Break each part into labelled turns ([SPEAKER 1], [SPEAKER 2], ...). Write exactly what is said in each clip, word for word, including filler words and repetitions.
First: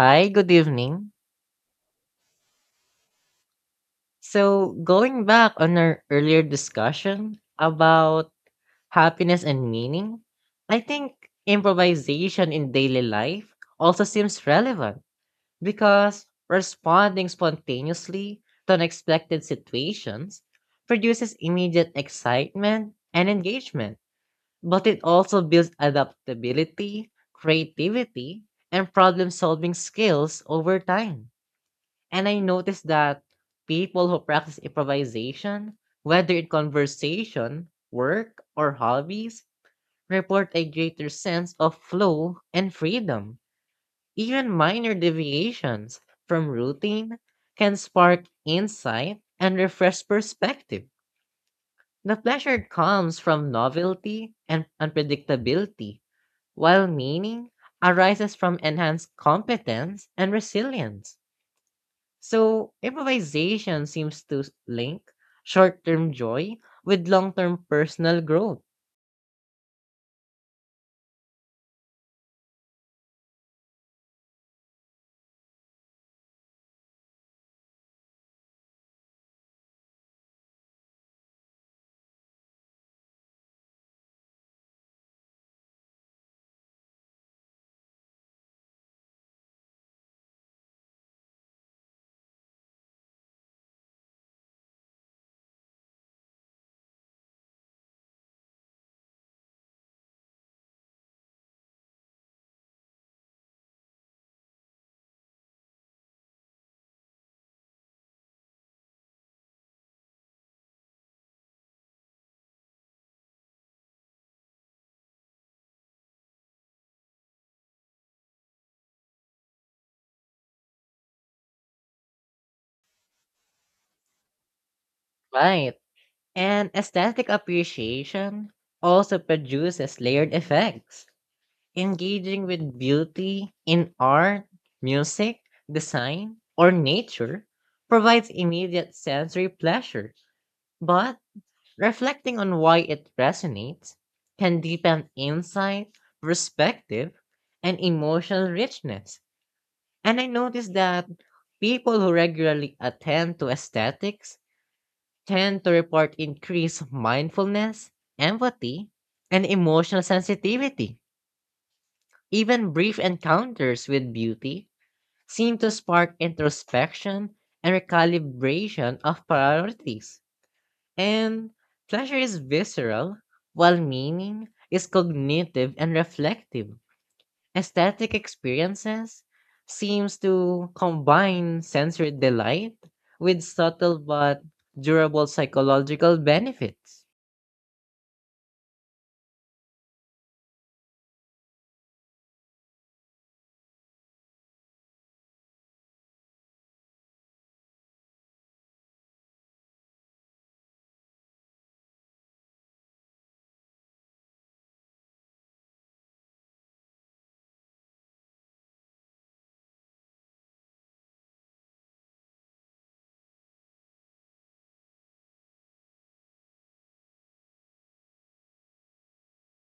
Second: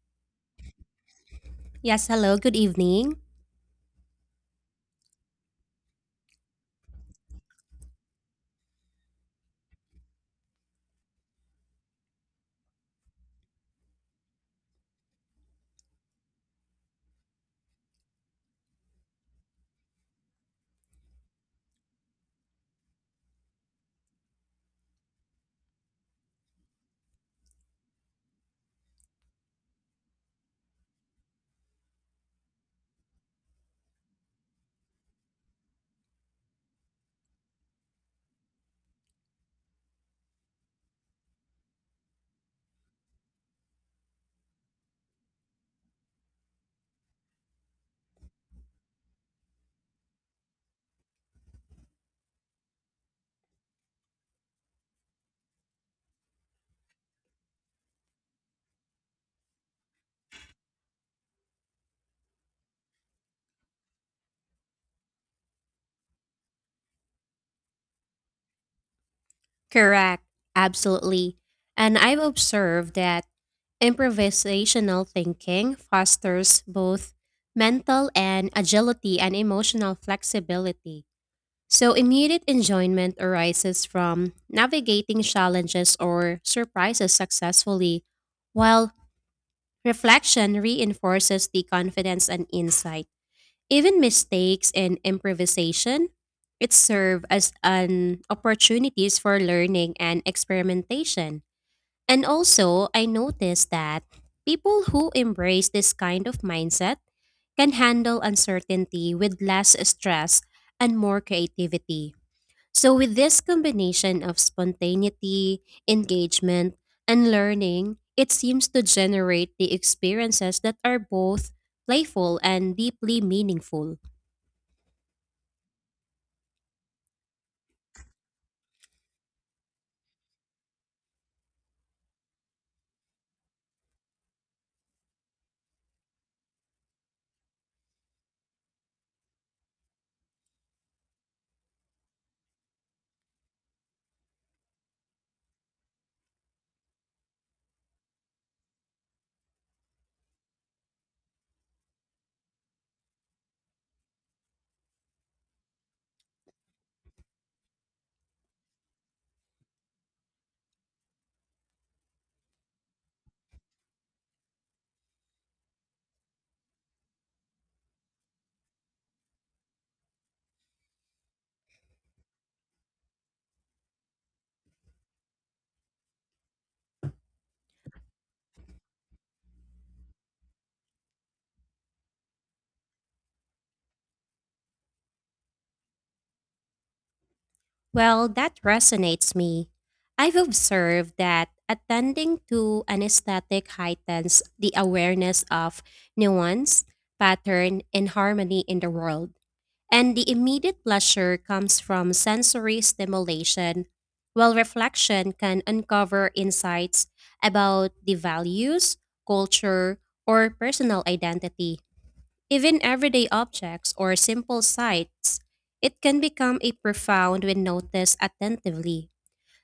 [SPEAKER 1] Hi, good evening.
[SPEAKER 2] Yes, hello, good evening.
[SPEAKER 1] So, going back on our earlier discussion about happiness and meaning, I think improvisation in daily life also seems relevant because responding spontaneously to unexpected situations produces immediate excitement and engagement, but it also builds adaptability, creativity, and problem solving skills over time. And I noticed that people who practice improvisation, whether in conversation, work, or hobbies, report a greater sense of flow and freedom. Even minor deviations from routine can spark insight and refresh perspective. The pleasure comes from novelty and unpredictability, while meaning arises from enhanced competence and resilience. So, improvisation seems to s- link short term joy with long term personal growth.
[SPEAKER 2] Correct, absolutely. And I've observed that improvisational thinking fosters both mental and agility and emotional flexibility. So, immediate enjoyment arises from navigating challenges or surprises successfully, while reflection reinforces the confidence and insight. Even mistakes and improvisation, it serve as an opportunities for learning and experimentation. And also, I noticed that people who embrace this kind of mindset can handle uncertainty with less stress and more creativity. So with this combination of spontaneity, engagement, and learning, it seems to generate the experiences that are both playful and deeply meaningful.
[SPEAKER 1] Right. And aesthetic appreciation also produces layered effects. Engaging with beauty in art, music, design, or nature provides immediate sensory pleasure, but reflecting on why it resonates can deepen insight, perspective, and emotional richness. And I noticed that people who regularly attend to aesthetics tend to report increased mindfulness, empathy, and emotional sensitivity. Even brief encounters with beauty seem to spark introspection and recalibration of priorities. And pleasure is visceral, while meaning is cognitive and reflective. Aesthetic experiences seems to combine sensory delight with subtle but durable psychological benefits.
[SPEAKER 2] Well, that resonates me. I've observed that attending to anesthetic heightens the awareness of nuance, pattern, and harmony in the world. And the immediate pleasure comes from sensory stimulation, while reflection can uncover insights about the values, culture, or personal identity. Even everyday objects or simple sights, it can become a profound when noticed attentively.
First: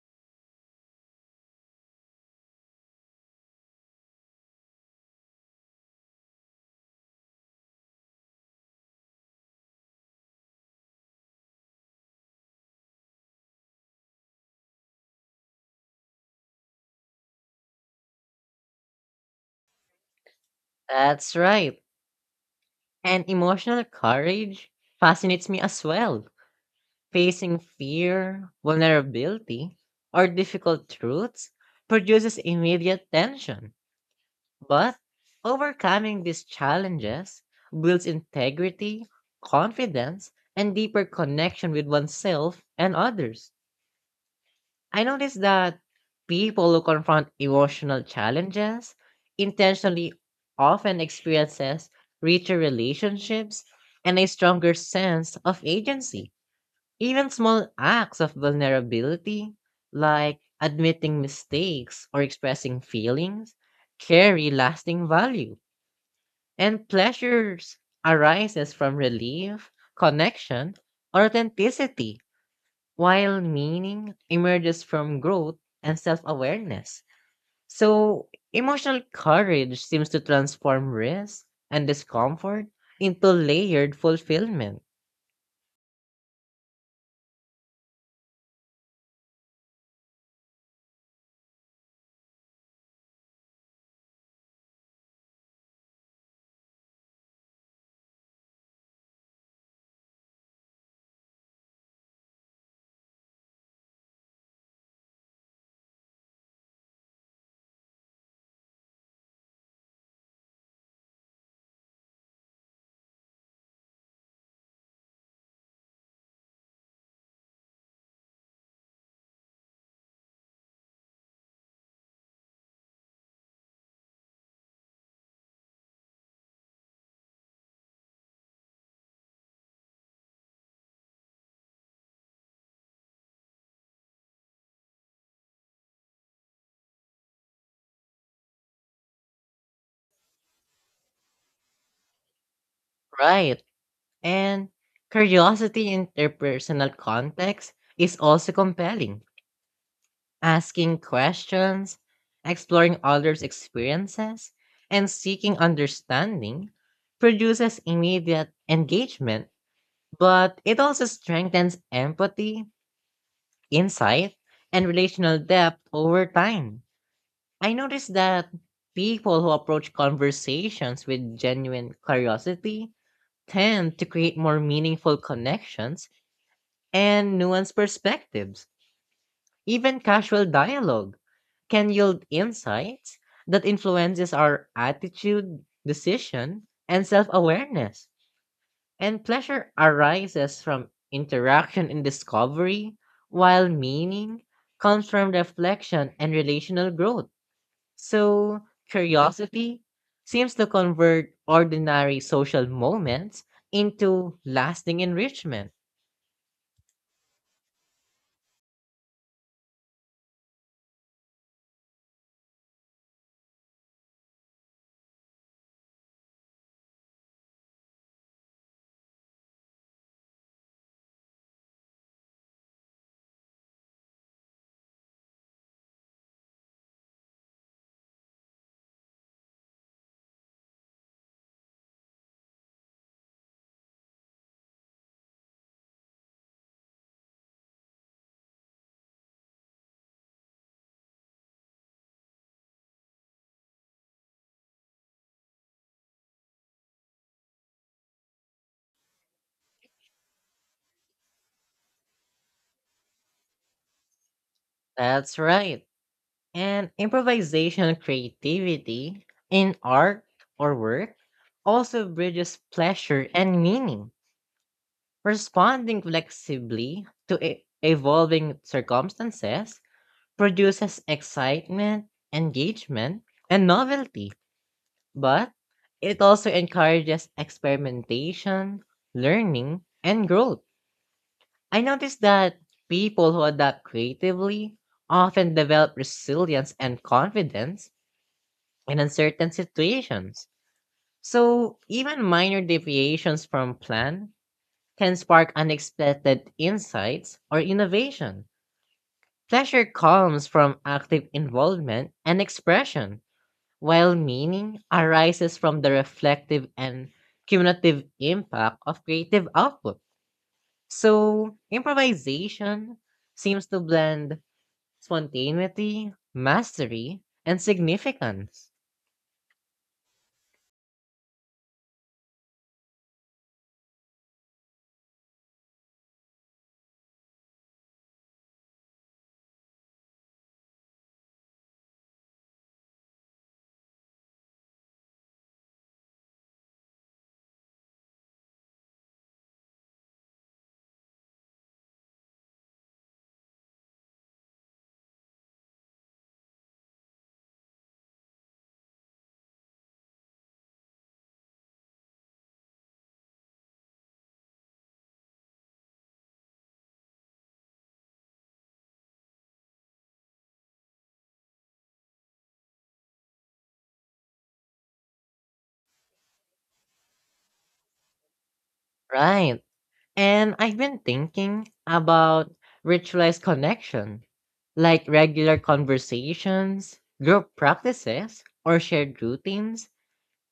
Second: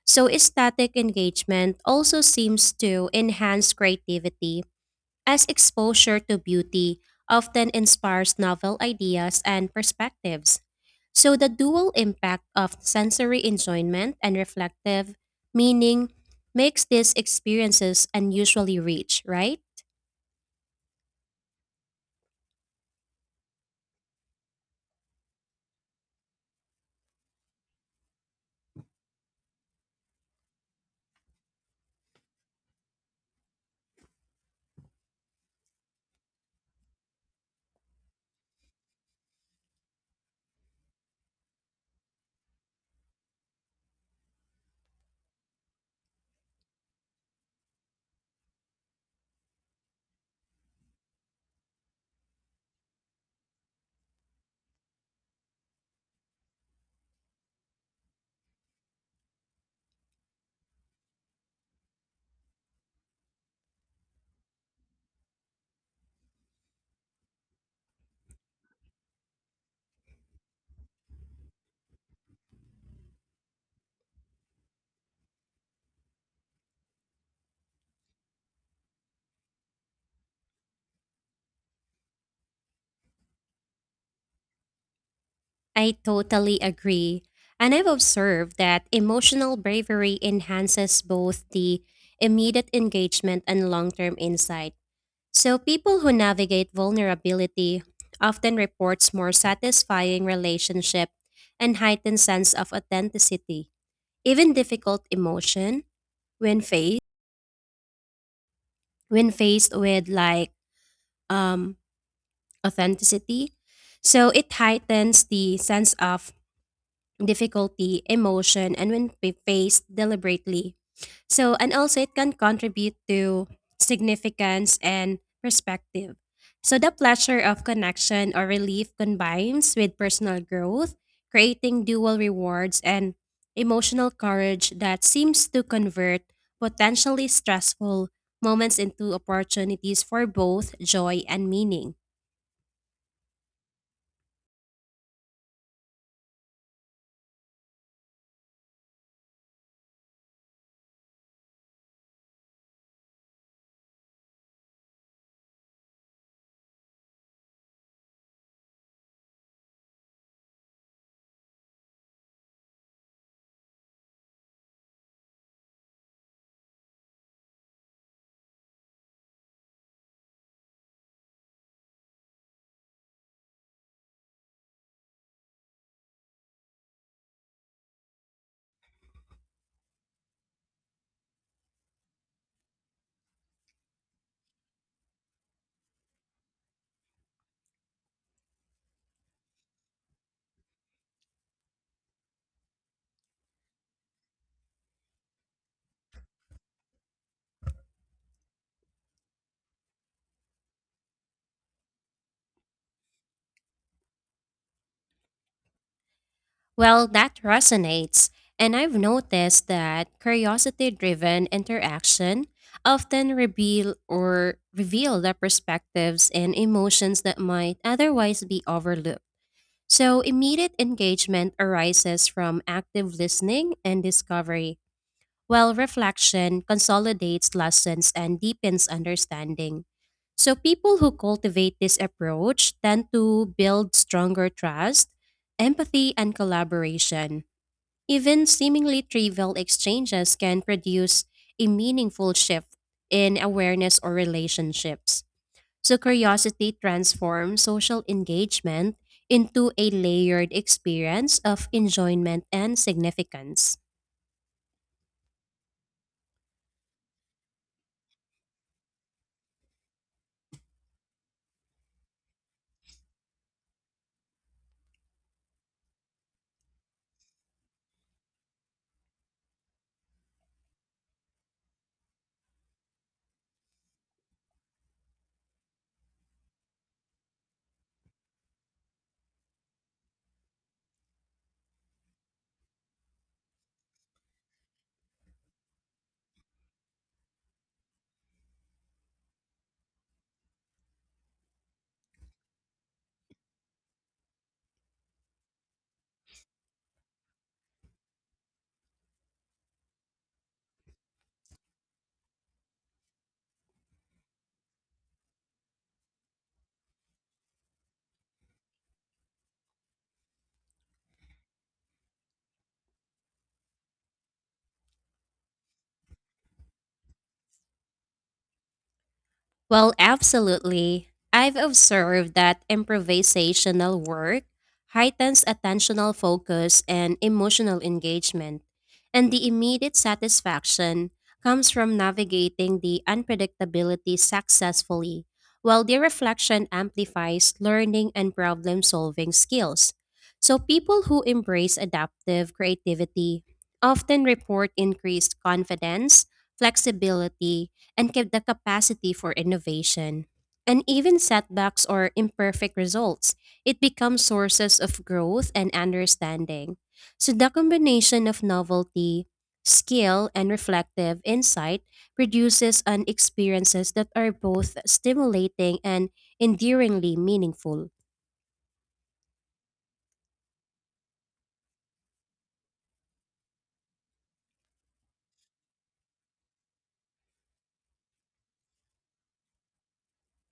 [SPEAKER 2] So static engagement also seems to enhance creativity as exposure to beauty often inspires novel ideas and perspectives. So the dual impact of sensory enjoyment and reflective meaning makes these experiences unusually rich, right?
[SPEAKER 1] That's right. And emotional courage fascinates me as well. Facing fear, vulnerability, or difficult truths produces immediate tension. But overcoming these challenges builds integrity, confidence, and deeper connection with oneself and others. I noticed that people who confront emotional challenges intentionally often experiences richer relationships and a stronger sense of agency. Even small acts of vulnerability, like admitting mistakes or expressing feelings, carry lasting value and pleasures arises from relief, connection, or authenticity, while meaning emerges from growth and self-awareness. So, emotional courage seems to transform risk and discomfort into layered fulfillment.
[SPEAKER 2] I totally agree. And I've observed that emotional bravery enhances both the immediate engagement and long term insight. So, people who navigate vulnerability often reports more satisfying relationship and heightened sense of authenticity. Even difficult emotion when faced when faced with like um authenticity. So it heightens the sense of difficulty, emotion, and when fa- faced deliberately. So, and also it can contribute to significance and perspective. So, the pleasure of connection or relief combines with personal growth, creating dual rewards and emotional courage that seems to convert potentially stressful moments into opportunities for both joy and meaning.
[SPEAKER 1] Right. And curiosity in interpersonal context is also compelling. Asking questions, exploring others' experiences, and seeking understanding produces immediate engagement, but it also strengthens empathy, insight, and relational depth over time. I noticed that people who approach conversations with genuine curiosity tend to create more meaningful connections and nuanced perspectives. Even casual dialogue can yield insights that influences our attitude, decision, and self-awareness. And pleasure arises from interaction and discovery, while meaning comes from reflection and relational growth. So, curiosity seems to convert ordinary social moments into lasting enrichment.
[SPEAKER 2] Well, that resonates. And I've noticed that curiosity driven interaction often reveal or reveal the perspectives and emotions that might otherwise be overlooked. So immediate engagement arises from active listening and discovery, while reflection consolidates lessons and deepens understanding. So people who cultivate this approach tend to build stronger trust, empathy, and collaboration. Even seemingly trivial exchanges can produce a meaningful shift in awareness or relationships. So, curiosity transforms social engagement into a layered experience of enjoyment and significance.
[SPEAKER 1] That's right. And improvisation and creativity in art or work also bridges pleasure and meaning. Responding flexibly to e- evolving circumstances produces excitement, engagement, and novelty, but it also encourages experimentation, learning, and growth. I noticed that people who adapt creatively often develop resilience and confidence in uncertain situations. So, even minor deviations from plan can spark unexpected insights or innovation. Pleasure comes from active involvement and expression, while meaning arises from the reflective and cumulative impact of creative output. So, improvisation seems to blend spontaneity, mastery, and significance.
[SPEAKER 2] Well, absolutely. I've observed that improvisational work heightens attentional focus and emotional engagement, and the immediate satisfaction comes from navigating the unpredictability successfully, while the reflection amplifies learning and problem solving skills. So, people who embrace adaptive creativity often report increased confidence, flexibility, and kept the capacity for innovation. And even setbacks or imperfect results, it becomes sources of growth and understanding. So the combination of novelty, skill, and reflective insight produces an experiences that are both stimulating and enduringly meaningful.
[SPEAKER 1] Right. And I've been thinking about ritualized connection, like regular conversations, group practices, or shared routines,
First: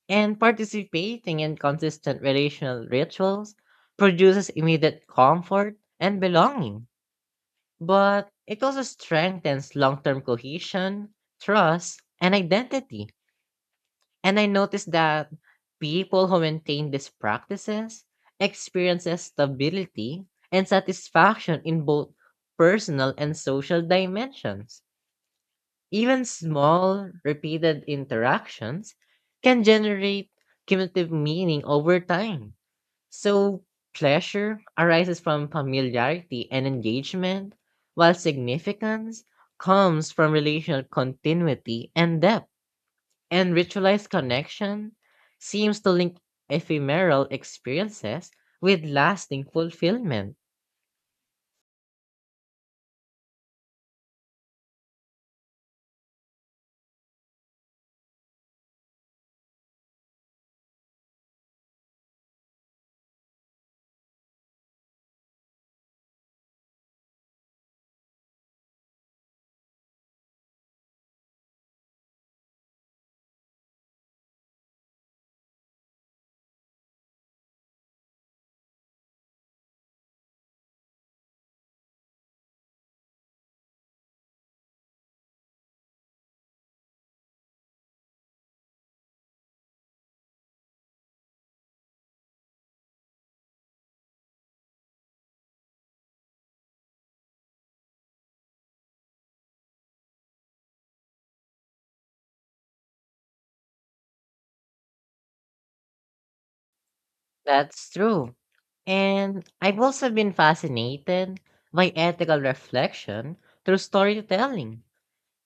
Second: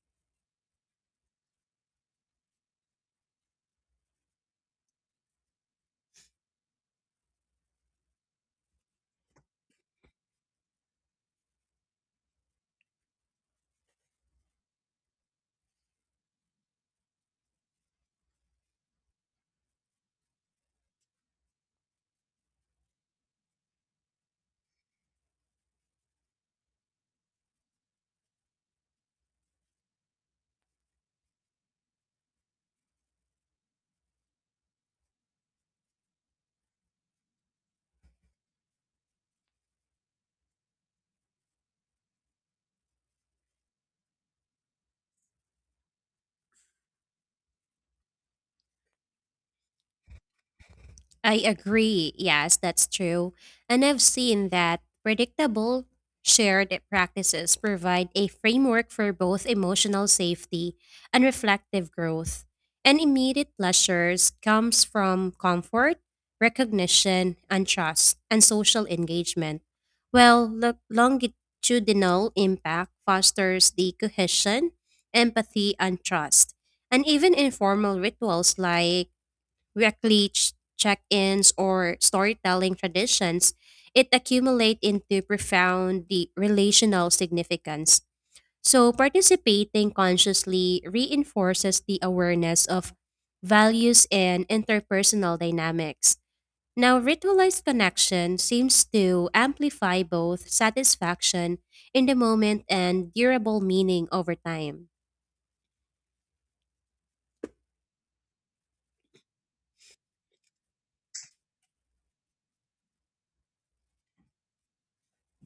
[SPEAKER 1] and participating in consistent relational rituals produces immediate comfort and belonging. But it also strengthens long term cohesion, trust, and identity. And I noticed that people who maintain these practices experiences stability and satisfaction in both personal and social dimensions. Even small, repeated interactions can generate cumulative meaning over time. So, pleasure arises from familiarity and engagement, while significance comes from relational continuity and depth. And ritualized connection seems to link ephemeral experiences with lasting fulfillment.
[SPEAKER 2] I agree. Yes, that's true. And I've seen that predictable shared practices provide a framework for both emotional safety and reflective growth. And immediate pleasures comes from comfort, recognition, and trust, and social engagement. Well, lo- longitudinal impact fosters the cohesion, empathy, and trust. And even informal rituals like weekly ch- check-ins or storytelling traditions, it accumulate into profound the relational significance. So participating consciously reinforces the awareness of values and interpersonal dynamics. Now, ritualized connection seems to amplify both satisfaction in the moment and durable meaning over time.
[SPEAKER 1] That's true. And I've also been fascinated by ethical reflection through storytelling,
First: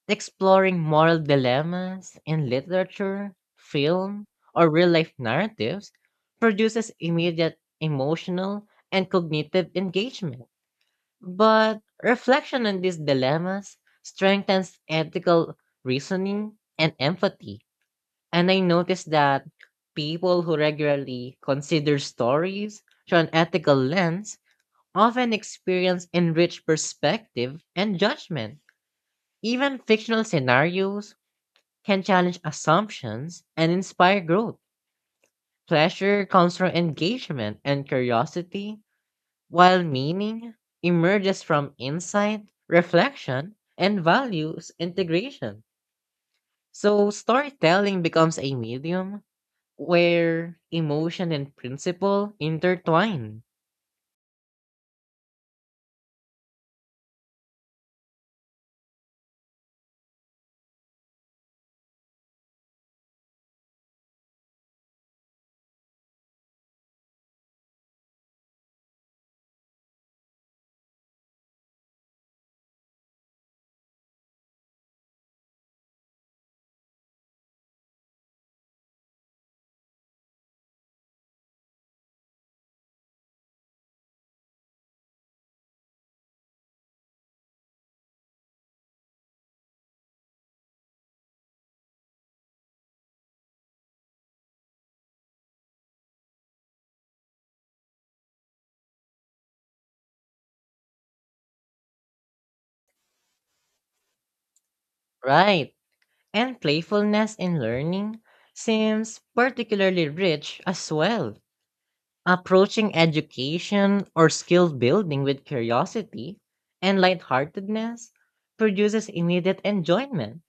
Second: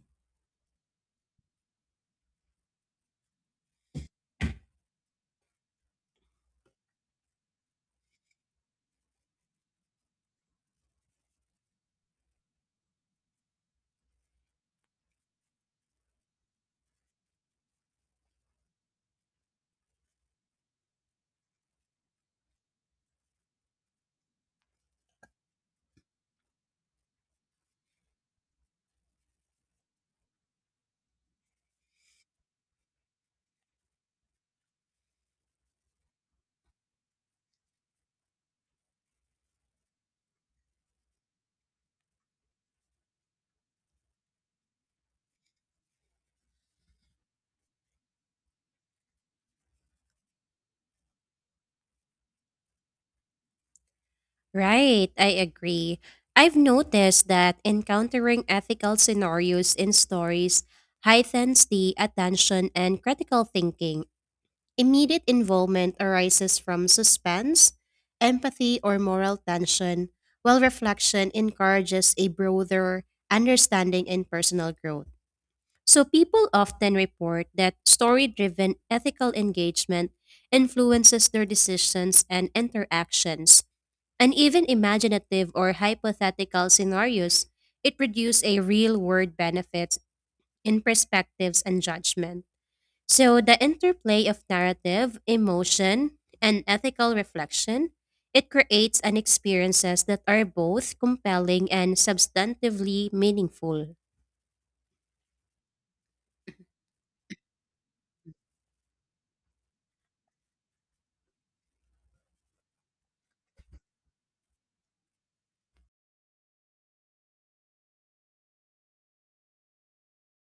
[SPEAKER 1] exploring moral dilemmas in literature, film, or real life narratives produces immediate emotional and cognitive engagement. But reflection on these dilemmas strengthens ethical reasoning and empathy. And I noticed that people who regularly consider stories through an ethical lens often experience enriched perspective and judgment. Even fictional scenarios can challenge assumptions and inspire growth. Pleasure comes from engagement and curiosity, while meaning emerges from insight, reflection, and values integration. So, storytelling becomes a medium where emotion and principle intertwine,
[SPEAKER 2] Right, I agree. I've noticed that encountering ethical scenarios in stories heightens the attention and critical thinking. Immediate involvement arises from suspense, empathy, or moral tension, while reflection encourages a broader understanding and personal growth. So, people often report that story driven ethical engagement influences their decisions and interactions and even imaginative or hypothetical scenarios, it produces a real world benefits in perspectives and judgment. So the interplay of narrative, emotion, and ethical reflection, it creates an experiences that are both compelling and substantively meaningful.
[SPEAKER 1] right? And playfulness in learning seems particularly rich as well. Approaching education or skill building with curiosity and lightheartedness produces immediate enjoyment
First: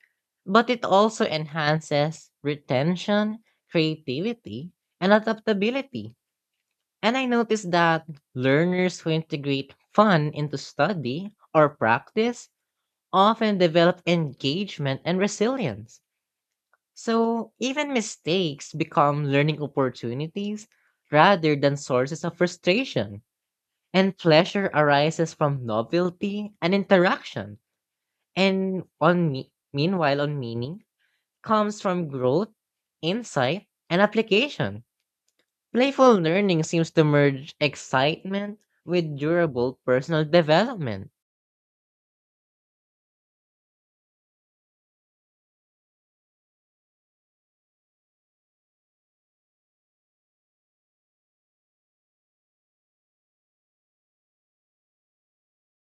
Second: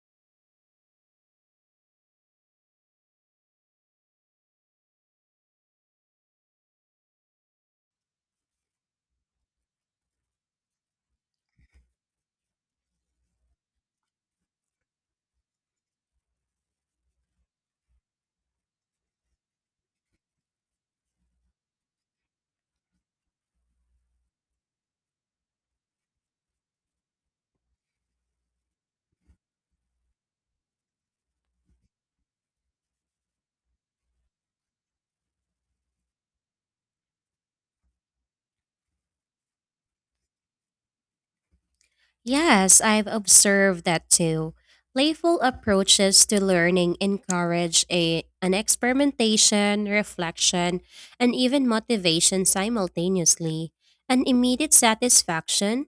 [SPEAKER 1] but it also enhances retention, creativity, and adaptability. And I noticed that learners who integrate fun into study or practice often develop engagement and resilience. So even mistakes become learning opportunities rather than sources of frustration. And pleasure arises from novelty and interaction. And on me- meanwhile, on meaning, comes from growth, insight, and application. Playful learning seems to merge excitement with durable personal development.
[SPEAKER 2] Yes, I've observed that too. Playful approaches to learning encourage a, an experimentation, reflection, and even motivation simultaneously, an immediate satisfaction,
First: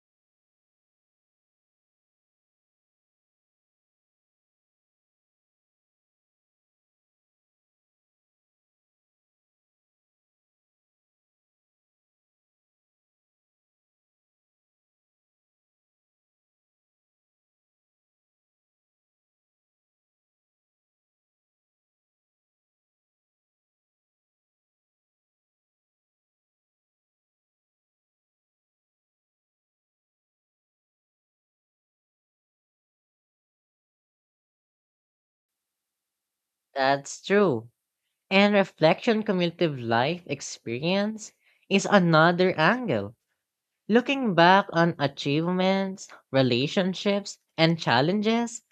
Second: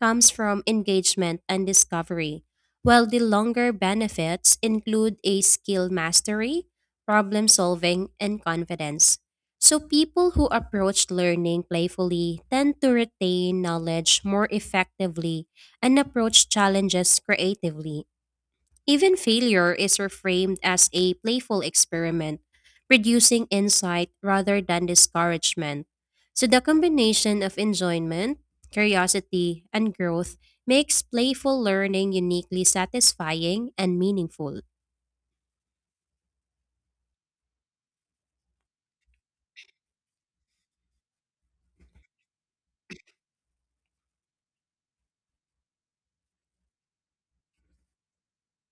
[SPEAKER 2] comes from engagement and discovery, while the longer benefits include a skill mastery, problem solving, and confidence. So, people who approach learning playfully tend to retain knowledge more effectively and approach challenges creatively. Even failure is reframed as a playful experiment, producing insight rather than discouragement. So the combination of enjoyment, curiosity, and growth makes playful learning uniquely satisfying and meaningful.
[SPEAKER 1] That's true. And reflection cumulative life experience is another angle. Looking back on achievements, relationships, and challenges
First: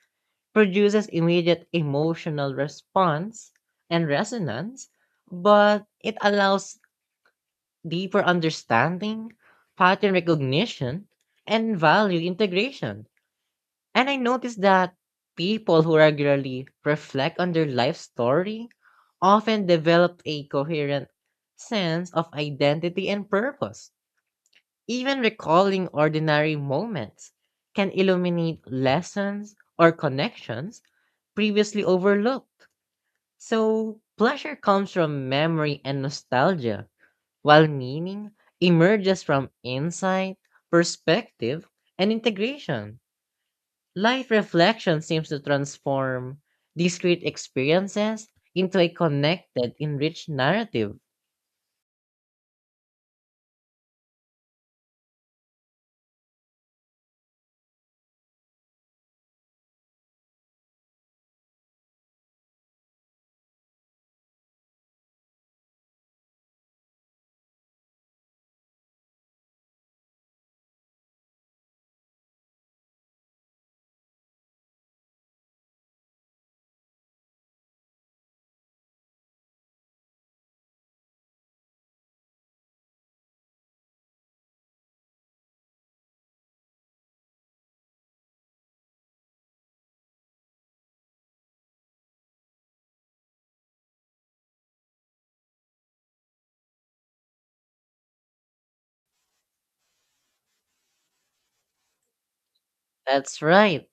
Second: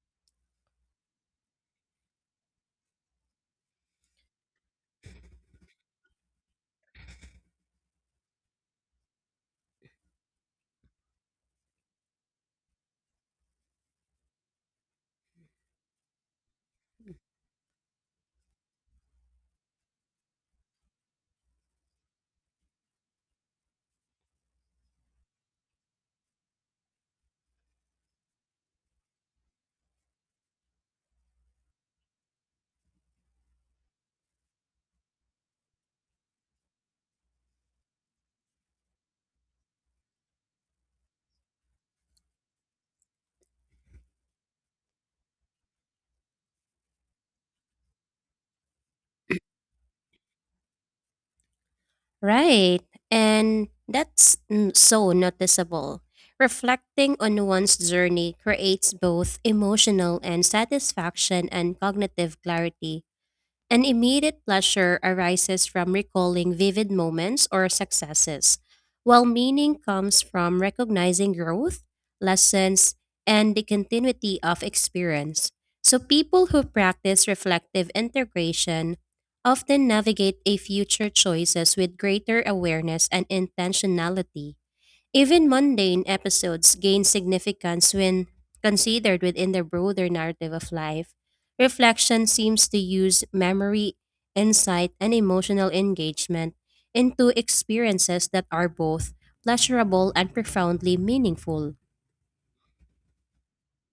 [SPEAKER 1] produces immediate emotional response and resonance, but it allows deeper understanding, pattern recognition, and value integration. And I noticed that people who regularly reflect on their life story often develop a coherent sense of identity and purpose. Even recalling ordinary moments can illuminate lessons or connections previously overlooked. So, pleasure comes from memory and nostalgia while meaning emerges from insight, perspective, and integration. Life reflection seems to transform discrete experiences into a connected, enriched narrative.
[SPEAKER 2] Right. And that's n- so noticeable. Reflecting on one's journey creates both emotional and satisfaction and cognitive clarity. An immediate pleasure arises from recalling vivid moments or successes, while meaning comes from recognizing growth, lessons, and the continuity of experience. So, people who practice reflective integration often navigate a future choices with greater awareness and intentionality. Even mundane episodes gain significance when considered within the broader narrative of life. Reflection seems to use memory, insight, and emotional engagement into experiences that are both pleasurable and profoundly meaningful.
[SPEAKER 1] That's right.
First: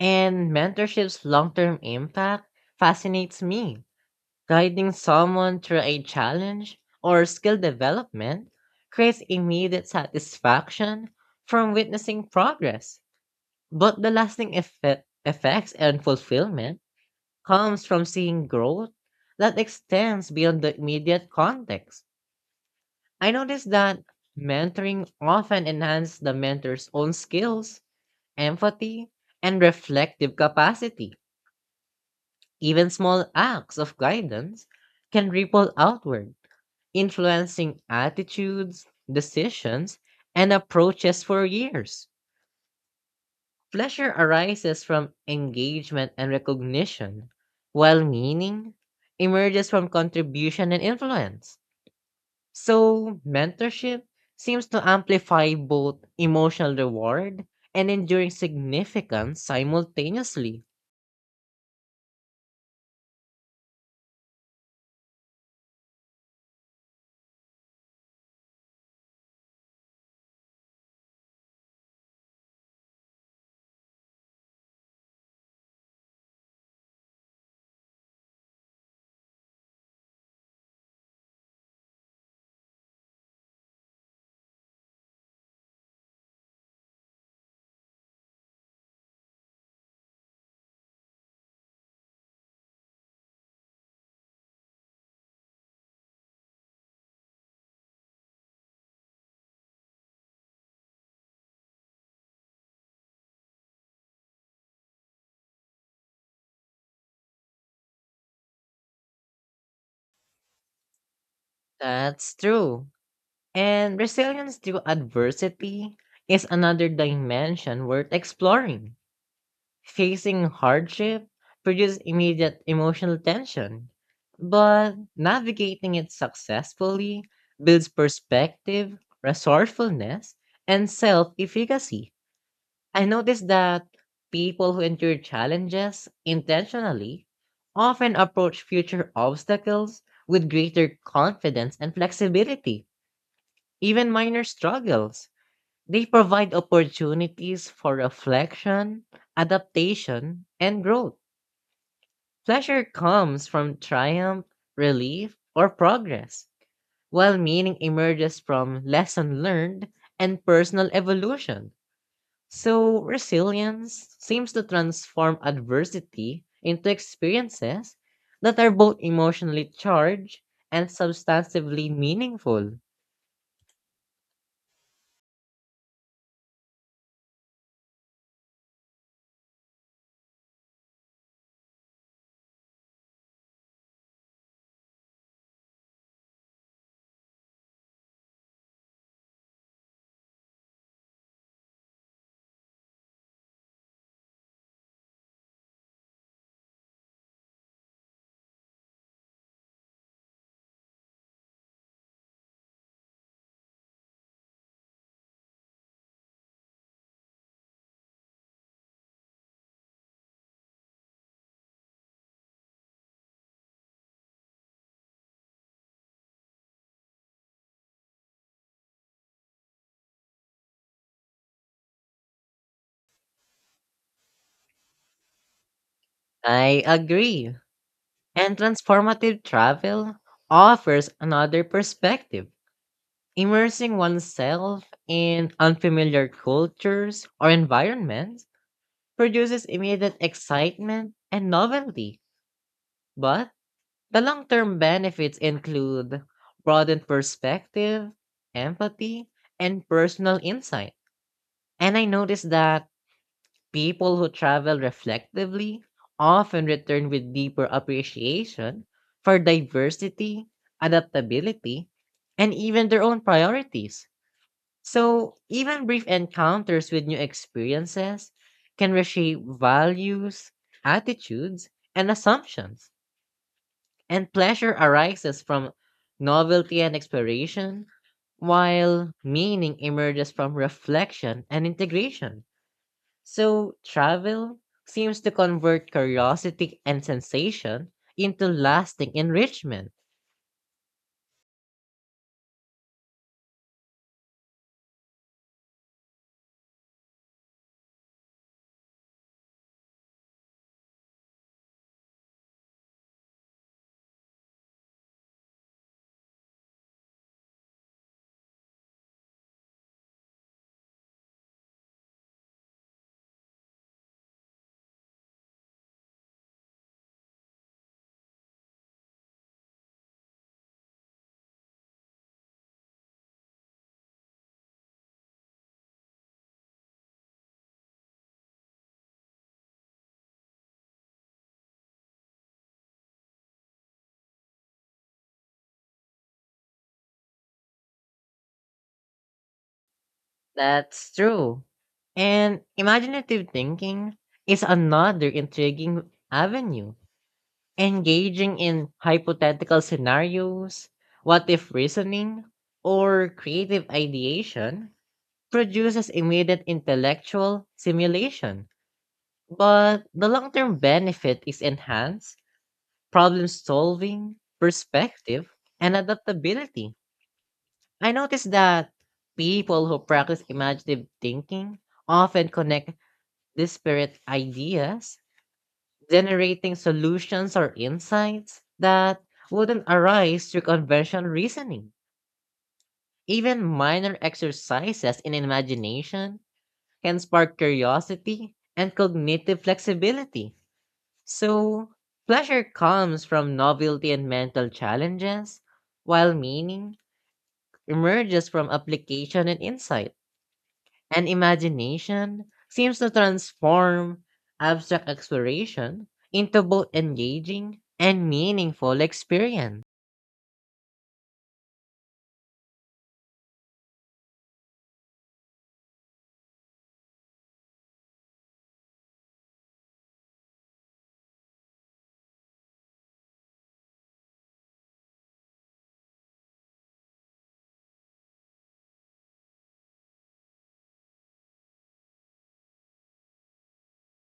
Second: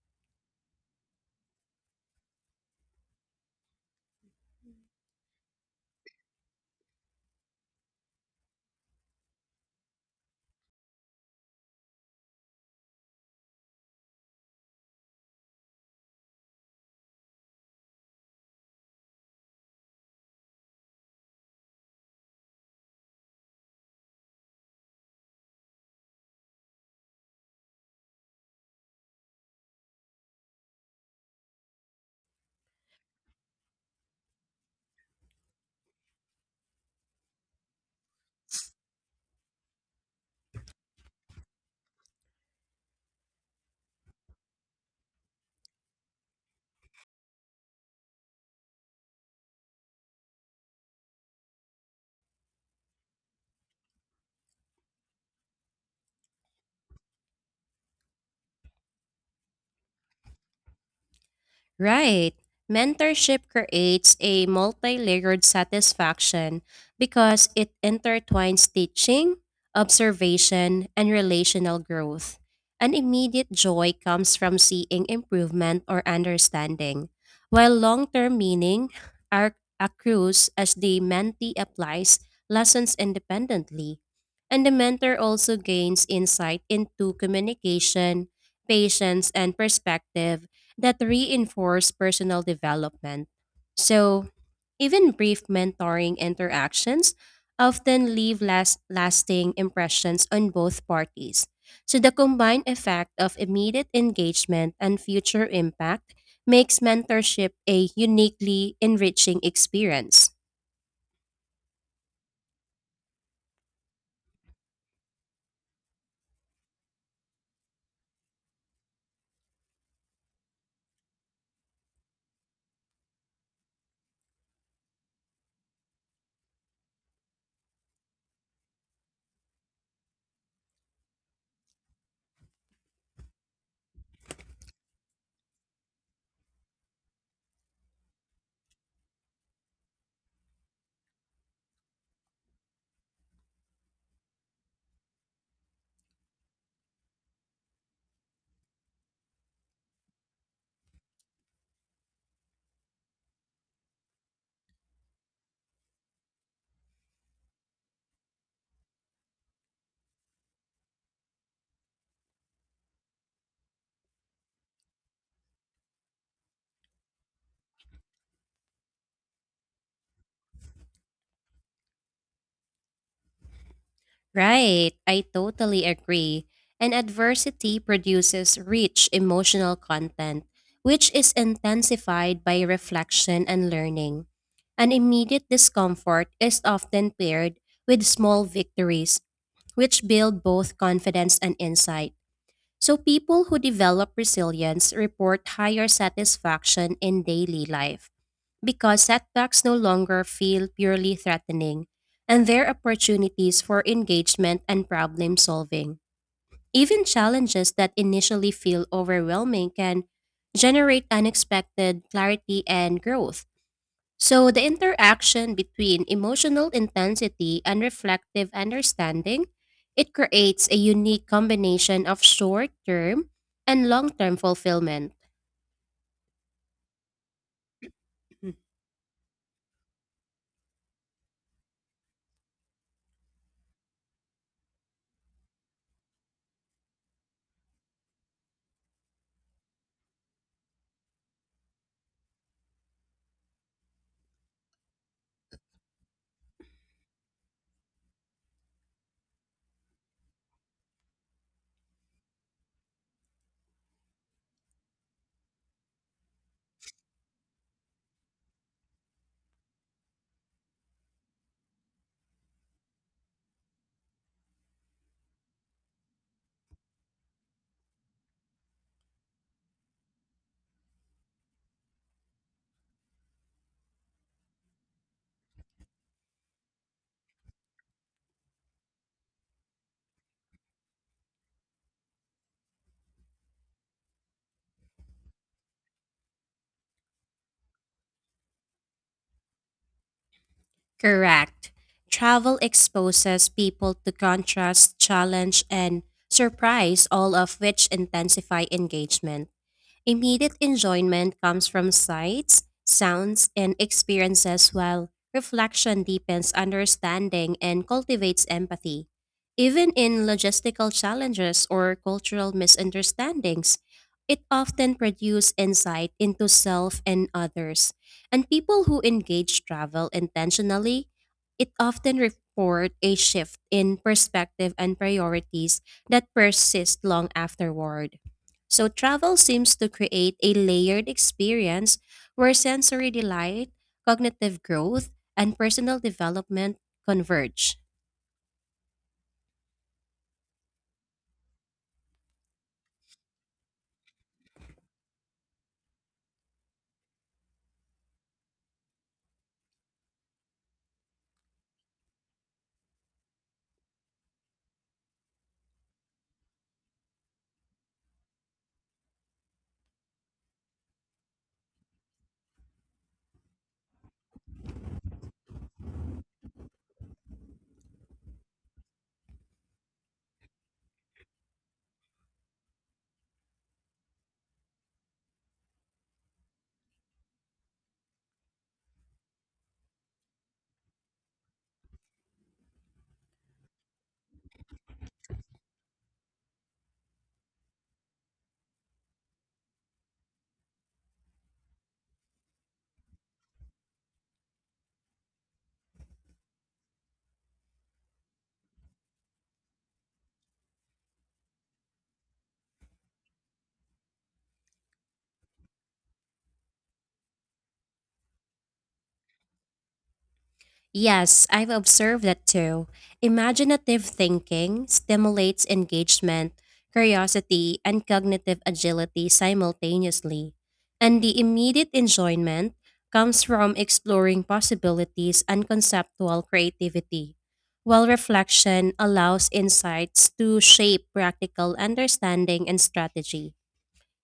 [SPEAKER 1] And mentorship's long term impact fascinates me. Guiding someone through a challenge or skill development creates immediate satisfaction from witnessing progress. But the lasting effe- effects and fulfillment comes from seeing growth that extends beyond the immediate context. I noticed that mentoring often enhances the mentor's own skills, empathy, and reflective capacity. Even small acts of guidance can ripple outward, influencing attitudes, decisions, and approaches for years. Pleasure arises from engagement and recognition, while meaning emerges from contribution and influence. So, mentorship seems to amplify both emotional reward and enduring significance simultaneously.
[SPEAKER 2] Right. Mentorship creates a multi layered satisfaction because it intertwines teaching, observation, and relational growth. An immediate joy comes from seeing improvement or understanding, while long term meaning are accrues as the mentee applies lessons independently. And the mentor also gains insight into communication, patience, and perspective that reinforce personal development. So, even brief mentoring interactions often leave last, lasting impressions on both parties. So, the combined effect of immediate engagement and future impact makes mentorship a uniquely enriching experience.
[SPEAKER 1] That's true. And resilience through adversity is another dimension worth exploring. Facing hardship produces immediate emotional tension, but navigating it successfully builds perspective, resourcefulness, and self efficacy. I noticed that people who endure challenges intentionally often approach future obstacles with greater confidence and flexibility, even minor struggles. They provide opportunities for reflection, adaptation, and growth. Pleasure comes from triumph, relief, or progress, while meaning emerges from lesson learned and personal evolution. So, resilience seems to transform adversity into experiences that are both emotionally charged and substantively meaningful.
[SPEAKER 2] Right, I totally agree. And adversity produces rich emotional content, which is intensified by reflection and learning. An immediate discomfort is often paired with small victories, which build both confidence and insight. So, people who develop resilience report higher satisfaction in daily life because setbacks no longer feel purely threatening and there are opportunities for engagement and problem solving. Even challenges that initially feel overwhelming can generate unexpected clarity and growth. So, the interaction between emotional intensity and reflective understanding, it creates a unique combination of short-term and long-term fulfillment.
[SPEAKER 1] I agree. And transformative travel offers another perspective. Immersing oneself in unfamiliar cultures or environments produces immediate excitement and novelty, but the long term benefits include broadened perspective, empathy, and personal insight. And I noticed that people who travel reflectively often return with deeper appreciation for diversity, adaptability, and even their own priorities. So, even brief encounters with new experiences can reshape values, attitudes, and assumptions. And pleasure arises from novelty and exploration, while meaning emerges from reflection and integration. So, travel seems to convert curiosity and sensation into lasting enrichment.
[SPEAKER 2] Correct. Travel exposes people to contrast, challenge, and surprise, all of which intensify engagement. Immediate enjoyment comes from sights, sounds, and experiences, while reflection deepens understanding and cultivates empathy. Even in logistical challenges or cultural misunderstandings, it often produces insight into self and others. And people who engage travel intentionally, it often report a shift in perspective and priorities that persist long afterward. So travel seems to create a layered experience where sensory delight, cognitive growth, and personal development converge.
[SPEAKER 1] That's true. And imaginative thinking is another intriguing avenue, engaging in hypothetical scenarios, what if reasoning, or creative ideation produces immediate intellectual stimulation. But the long term benefit is enhanced problem solving, perspective, and adaptability. I noticed that people who practice imaginative thinking often connect disparate ideas, generating solutions or insights that wouldn't arise through conventional reasoning. Even minor exercises in imagination can spark curiosity and cognitive flexibility. So, pleasure comes from novelty and mental challenges, while meaning emerges from application and insight. And imagination seems to transform abstract exploration into both engaging and meaningful experience.
[SPEAKER 2] Yes, I've observed that too. Imaginative thinking stimulates engagement, curiosity, and cognitive agility simultaneously. And the immediate enjoyment comes from exploring possibilities and conceptual creativity, while reflection allows insights to shape practical understanding and strategy.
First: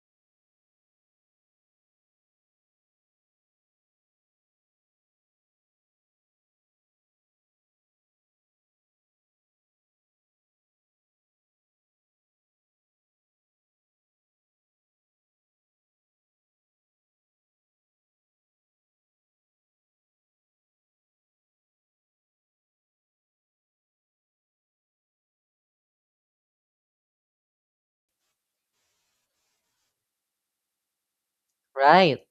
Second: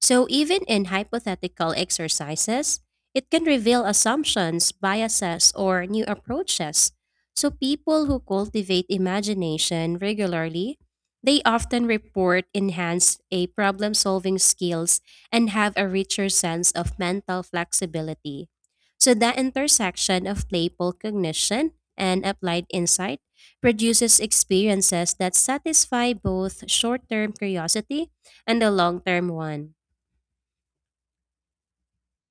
[SPEAKER 2] So, even in hypothetical exercises, it can reveal assumptions, biases, or new approaches. So, people who cultivate imagination regularly, they often report enhanced a problem-solving skills and have a richer sense of mental flexibility. So, the intersection of playful cognition and applied insight produces experiences that satisfy both short-term curiosity and the long-term one.
[SPEAKER 1] Right.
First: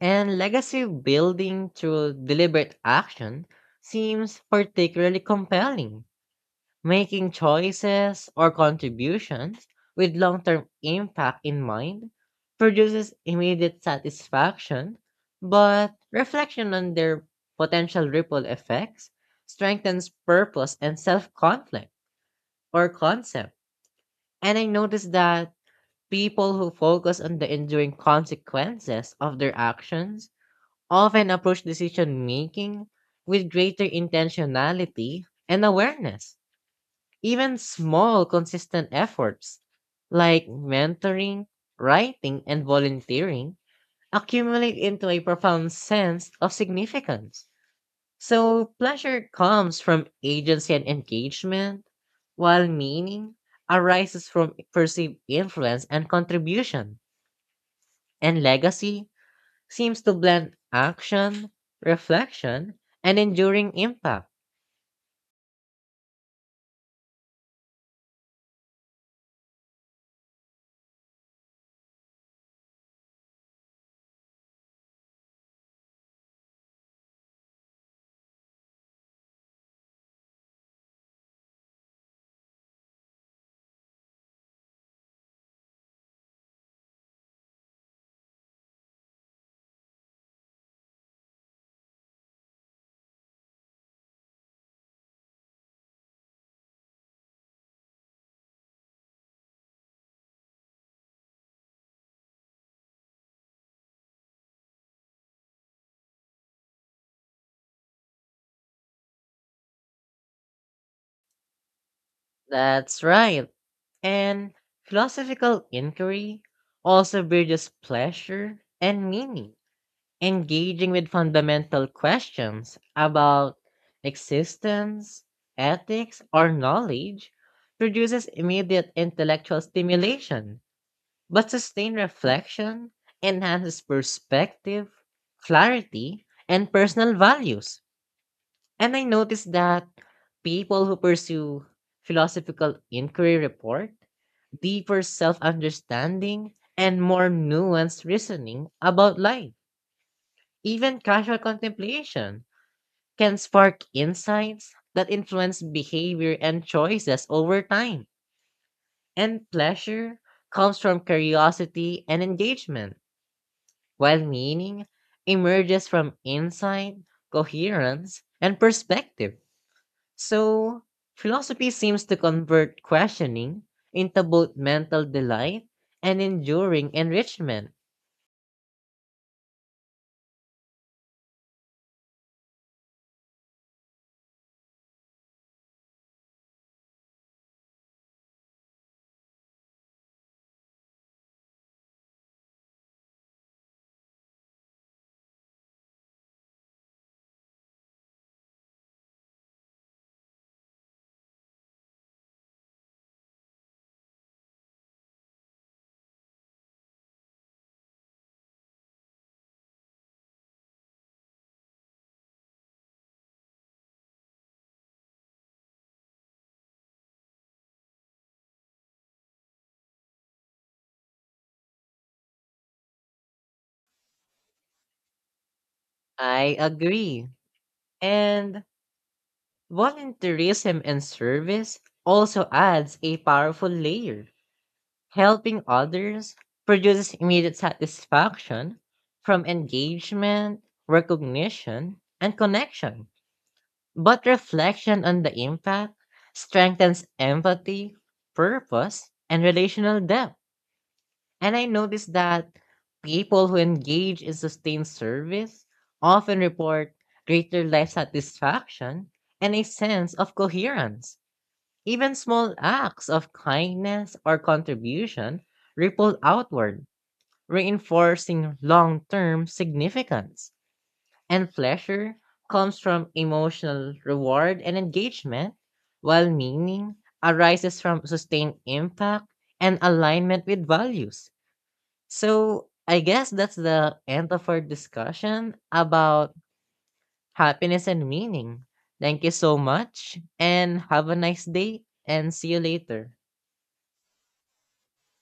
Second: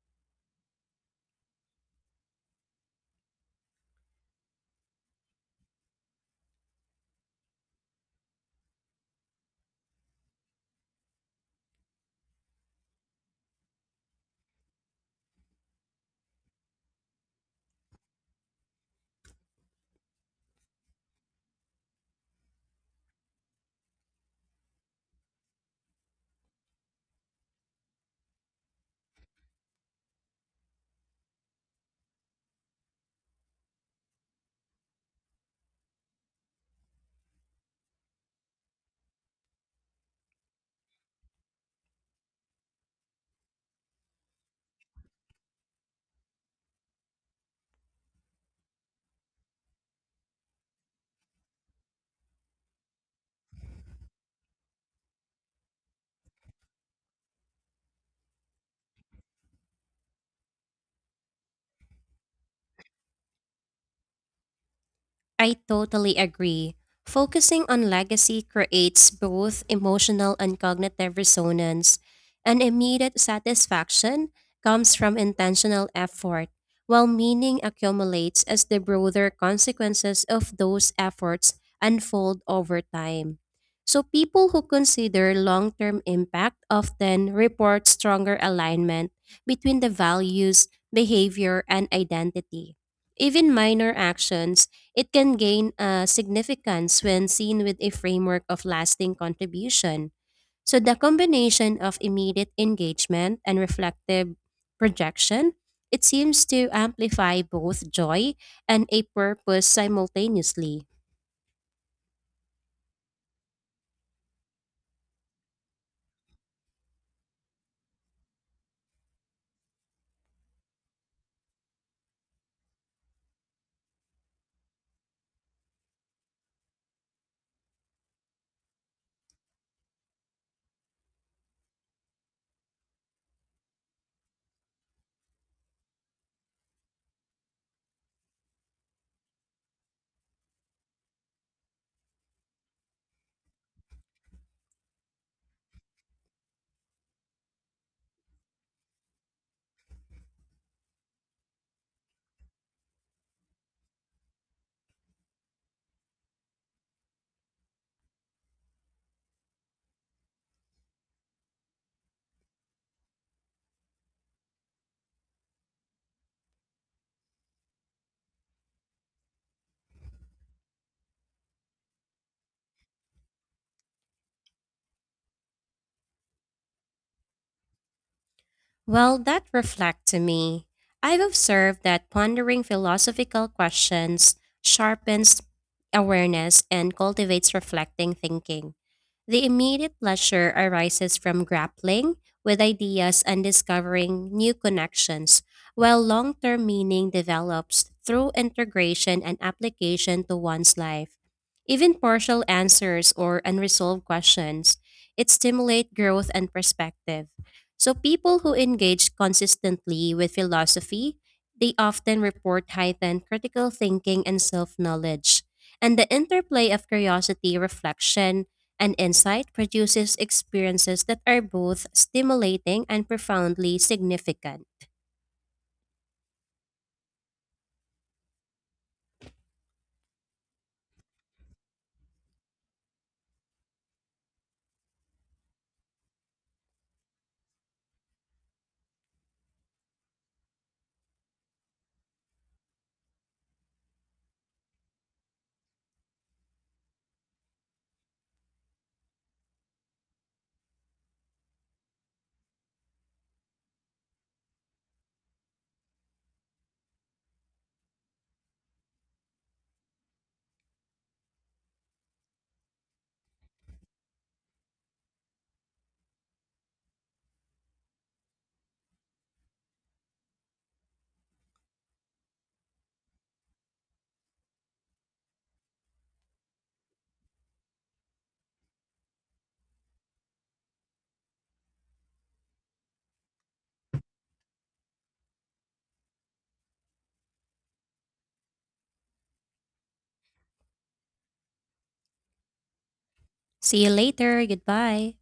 [SPEAKER 1] And legacy building through deliberate action seems particularly compelling. Making choices or contributions with long term impact in mind produces immediate satisfaction, but reflection on their potential ripple effects strengthens purpose and self conflict or concept. And I noticed that people who focus on the enduring consequences of their actions often approach decision making with greater intentionality and awareness even small, consistent efforts like mentoring, writing, and volunteering accumulate into a profound sense of significance. So, pleasure comes from agency and engagement, while meaning arises from perceived influence and contribution. And legacy seems to blend action, reflection, and enduring impact.
[SPEAKER 2] I totally agree. Focusing on legacy creates both emotional and cognitive resonance, and immediate satisfaction comes from intentional effort, while meaning accumulates as the broader consequences of those efforts unfold over time. So, people who consider long term impact often report stronger alignment between the values, behavior, and identity. Even minor actions it can gain uh, significance when seen with a framework of lasting contribution. So, the combination of immediate engagement and reflective projection, it seems to amplify both joy and a purpose simultaneously.
[SPEAKER 1] That's right. And philosophical inquiry also bridges pleasure and meaning, engaging with fundamental questions about existence, ethics, or knowledge. Produces immediate intellectual stimulation, but sustained reflection enhances perspective, clarity, and personal values. And I noticed that people who pursue philosophical inquiry report deeper self understanding and more nuanced reasoning about life. Even casual contemplation can spark insights that influence behavior and choices over time. And pleasure comes from curiosity and engagement, while meaning emerges from insight, coherence, and perspective. So, philosophy seems to convert questioning into both mental delight and enduring enrichment.
[SPEAKER 2] Well, that reflect to me. I've observed that pondering philosophical questions sharpens awareness and cultivates reflecting thinking. The immediate pleasure arises from grappling with ideas and discovering new connections, while long term meaning develops through integration and application to one's life. Even partial answers or unresolved questions, it stimulate growth and perspective. So people who engage consistently with philosophy, they often report heightened critical thinking and self-knowledge. And the interplay of curiosity, reflection, and insight produces experiences that are both stimulating and profoundly significant.
[SPEAKER 1] I agree. And volunteerism and service also adds a powerful layer. Helping others produces immediate satisfaction from engagement, recognition, and connection. But reflection on the impact strengthens empathy, purpose, and relational depth. And I noticed that people who engage in sustained service often report greater life satisfaction and a sense of coherence. Even small acts of kindness or contribution ripple outward, reinforcing long term significance. And pleasure comes from emotional reward and engagement, while meaning arises from sustained impact and alignment with values. So, I guess that's the end of our discussion about happiness and meaning. Thank you so much and have a nice day and see you later.
[SPEAKER 2] See you later. Goodbye.